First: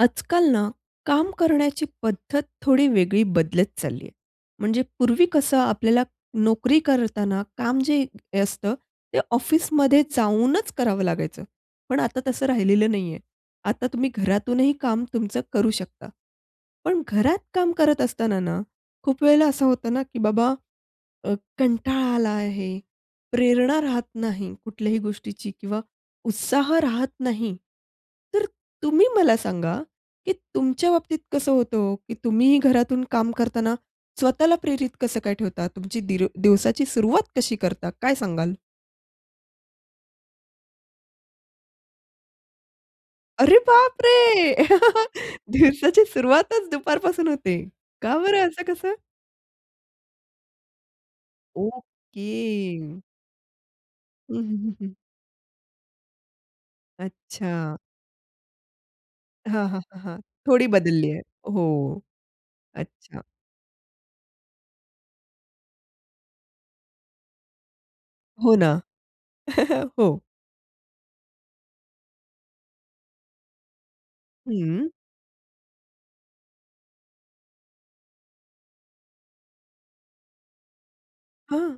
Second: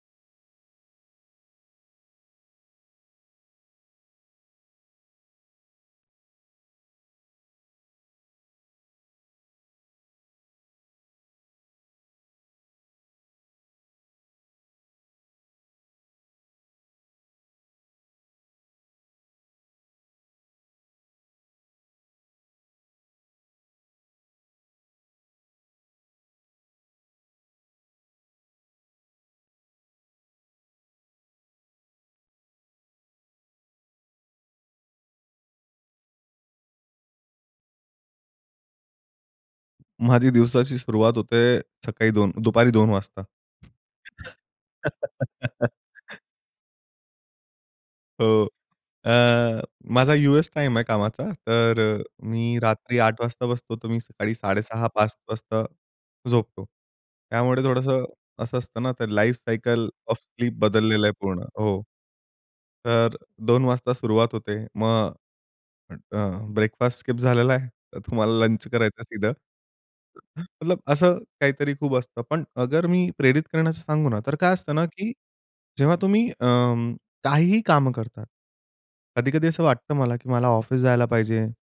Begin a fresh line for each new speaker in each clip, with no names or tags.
आजकाल ना काम करण्याची पद्धत थोडी वेगळी बदलत चालली आहे. म्हणजे पूर्वी कसं आपल्याला नोकरी करताना काम जे असतं ते ऑफिसमध्ये जाऊनच करावं लागायचं. पण आता तसं राहिलेलं नाहीये. आता तुम्ही घरातूनही काम तुमचं करू शकता. पण घरात काम करत असताना ना खूप वेळेला असं होतं ना की बाबा अ, कंटाळा आला आहे, प्रेरणा राहत नाही कुठल्याही गोष्टीची किंवा उत्साह राहत नाही. तर तुम्ही मला सांगा की तुमच्या बाबतीत कसं होतं हो की तुम्ही घरातून काम करताना स्वतःला प्रेरित कसं काय ठेवता? तुमची दिर दिवसाची सुरुवात कशी करता? काय सांगाल?
माझी दिवसाची सुरुवात होते सकाळी दोन दुपारी 2:00 वाजता.
अरे बापरे! दिवसाची सुरुवातच दुपारपासून होते. का बरं?
हो.
असं कसं?
अ, माझा यूएस टाईम आहे कामाचा. तर अ, मी रात्री
ओके.
8:00 वाजता बसतो, तर मी सकाळी
हं, हं,
साडे
हं,
सहा,
हं.
5:00 वाजता झोपतो. त्यामुळे
अच्छा.
थोडंसं असं असतं ना, तर
हां, हां,
लाईफसायकल
हां,
ओफ
हां.
स्लीप
थोडी
बदललेलं
बदलली
आहे
आहे.
पूर्ण. हो.
हो.
तर
अच्छा.
2:00 वाजता सुरुवात होते. मग अ, ब्रेकफास्ट स्किप झालेला आहे. तर तुम्हाला
हो
लंच
ना.
करायचं सीधं.
हो.
मतलब असं काहीतरी खूप असतं. पण अगर मी प्रेरित करण्याचं सांगू ना, तर काय असतं ना
हं.
की जेव्हा तुम्ही अं, काहीही कामं करता. कधी-कधी असं वाटतं मला की मला ऑफिस जायला पाहिजे,
हं.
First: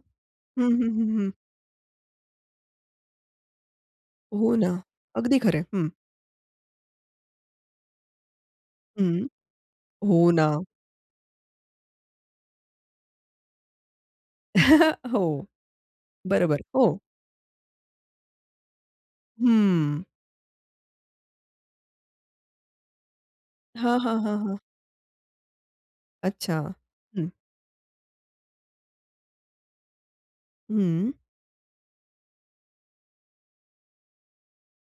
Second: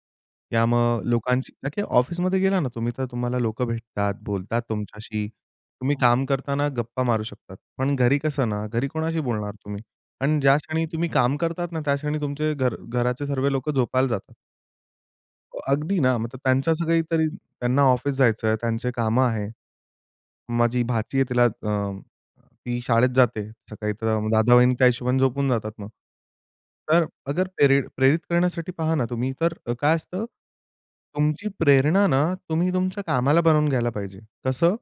या
हं, हं,
मग
हं, हं.
लोकांची का की ऑफिसमध्ये गेला ना तुम्ही तर तुम्हाला लोक भेटतात,
हो
बोलतात
ना.
तुमच्याशी.
अगदी खरंय. हं.
तुम्ही काम करताना गप्पा मारू शकतात. पण घरी कसं ना घरी कोणाशी
हं.
बोलणार तुम्ही?
हो
आणि
ना.
ज्या क्षणी तुम्ही काम करतात ना त्या क्षणी तुमचे घर घराचे सर्व लोक झोपायला जातात.
हो.
हो, अगदी ना. मतलब
बरोबर.
त्यांचं असं
हो.
काही तरी त्यांना ऑफिस जायचं आहे, त्यांचे कामं आहे.
हम्म.
माझी भाची आहे तिला अं, ती शाळेत जाते सकाळी
हां,
तर अ,
हां,
म
हां, हां.
दादा-वाहिनी त्या हिशोबाने झोपून जातात मग.
अच्छा.
तर
हं.
अगर प्रेरि प्रेरित करण्यासाठी पहा ना तुम्ही तर काय असतं?
हं.
तुमची प्रेरणा ना तुम्ही तुमच्या कामाला बनवून घ्यायला पाहिजे. तसं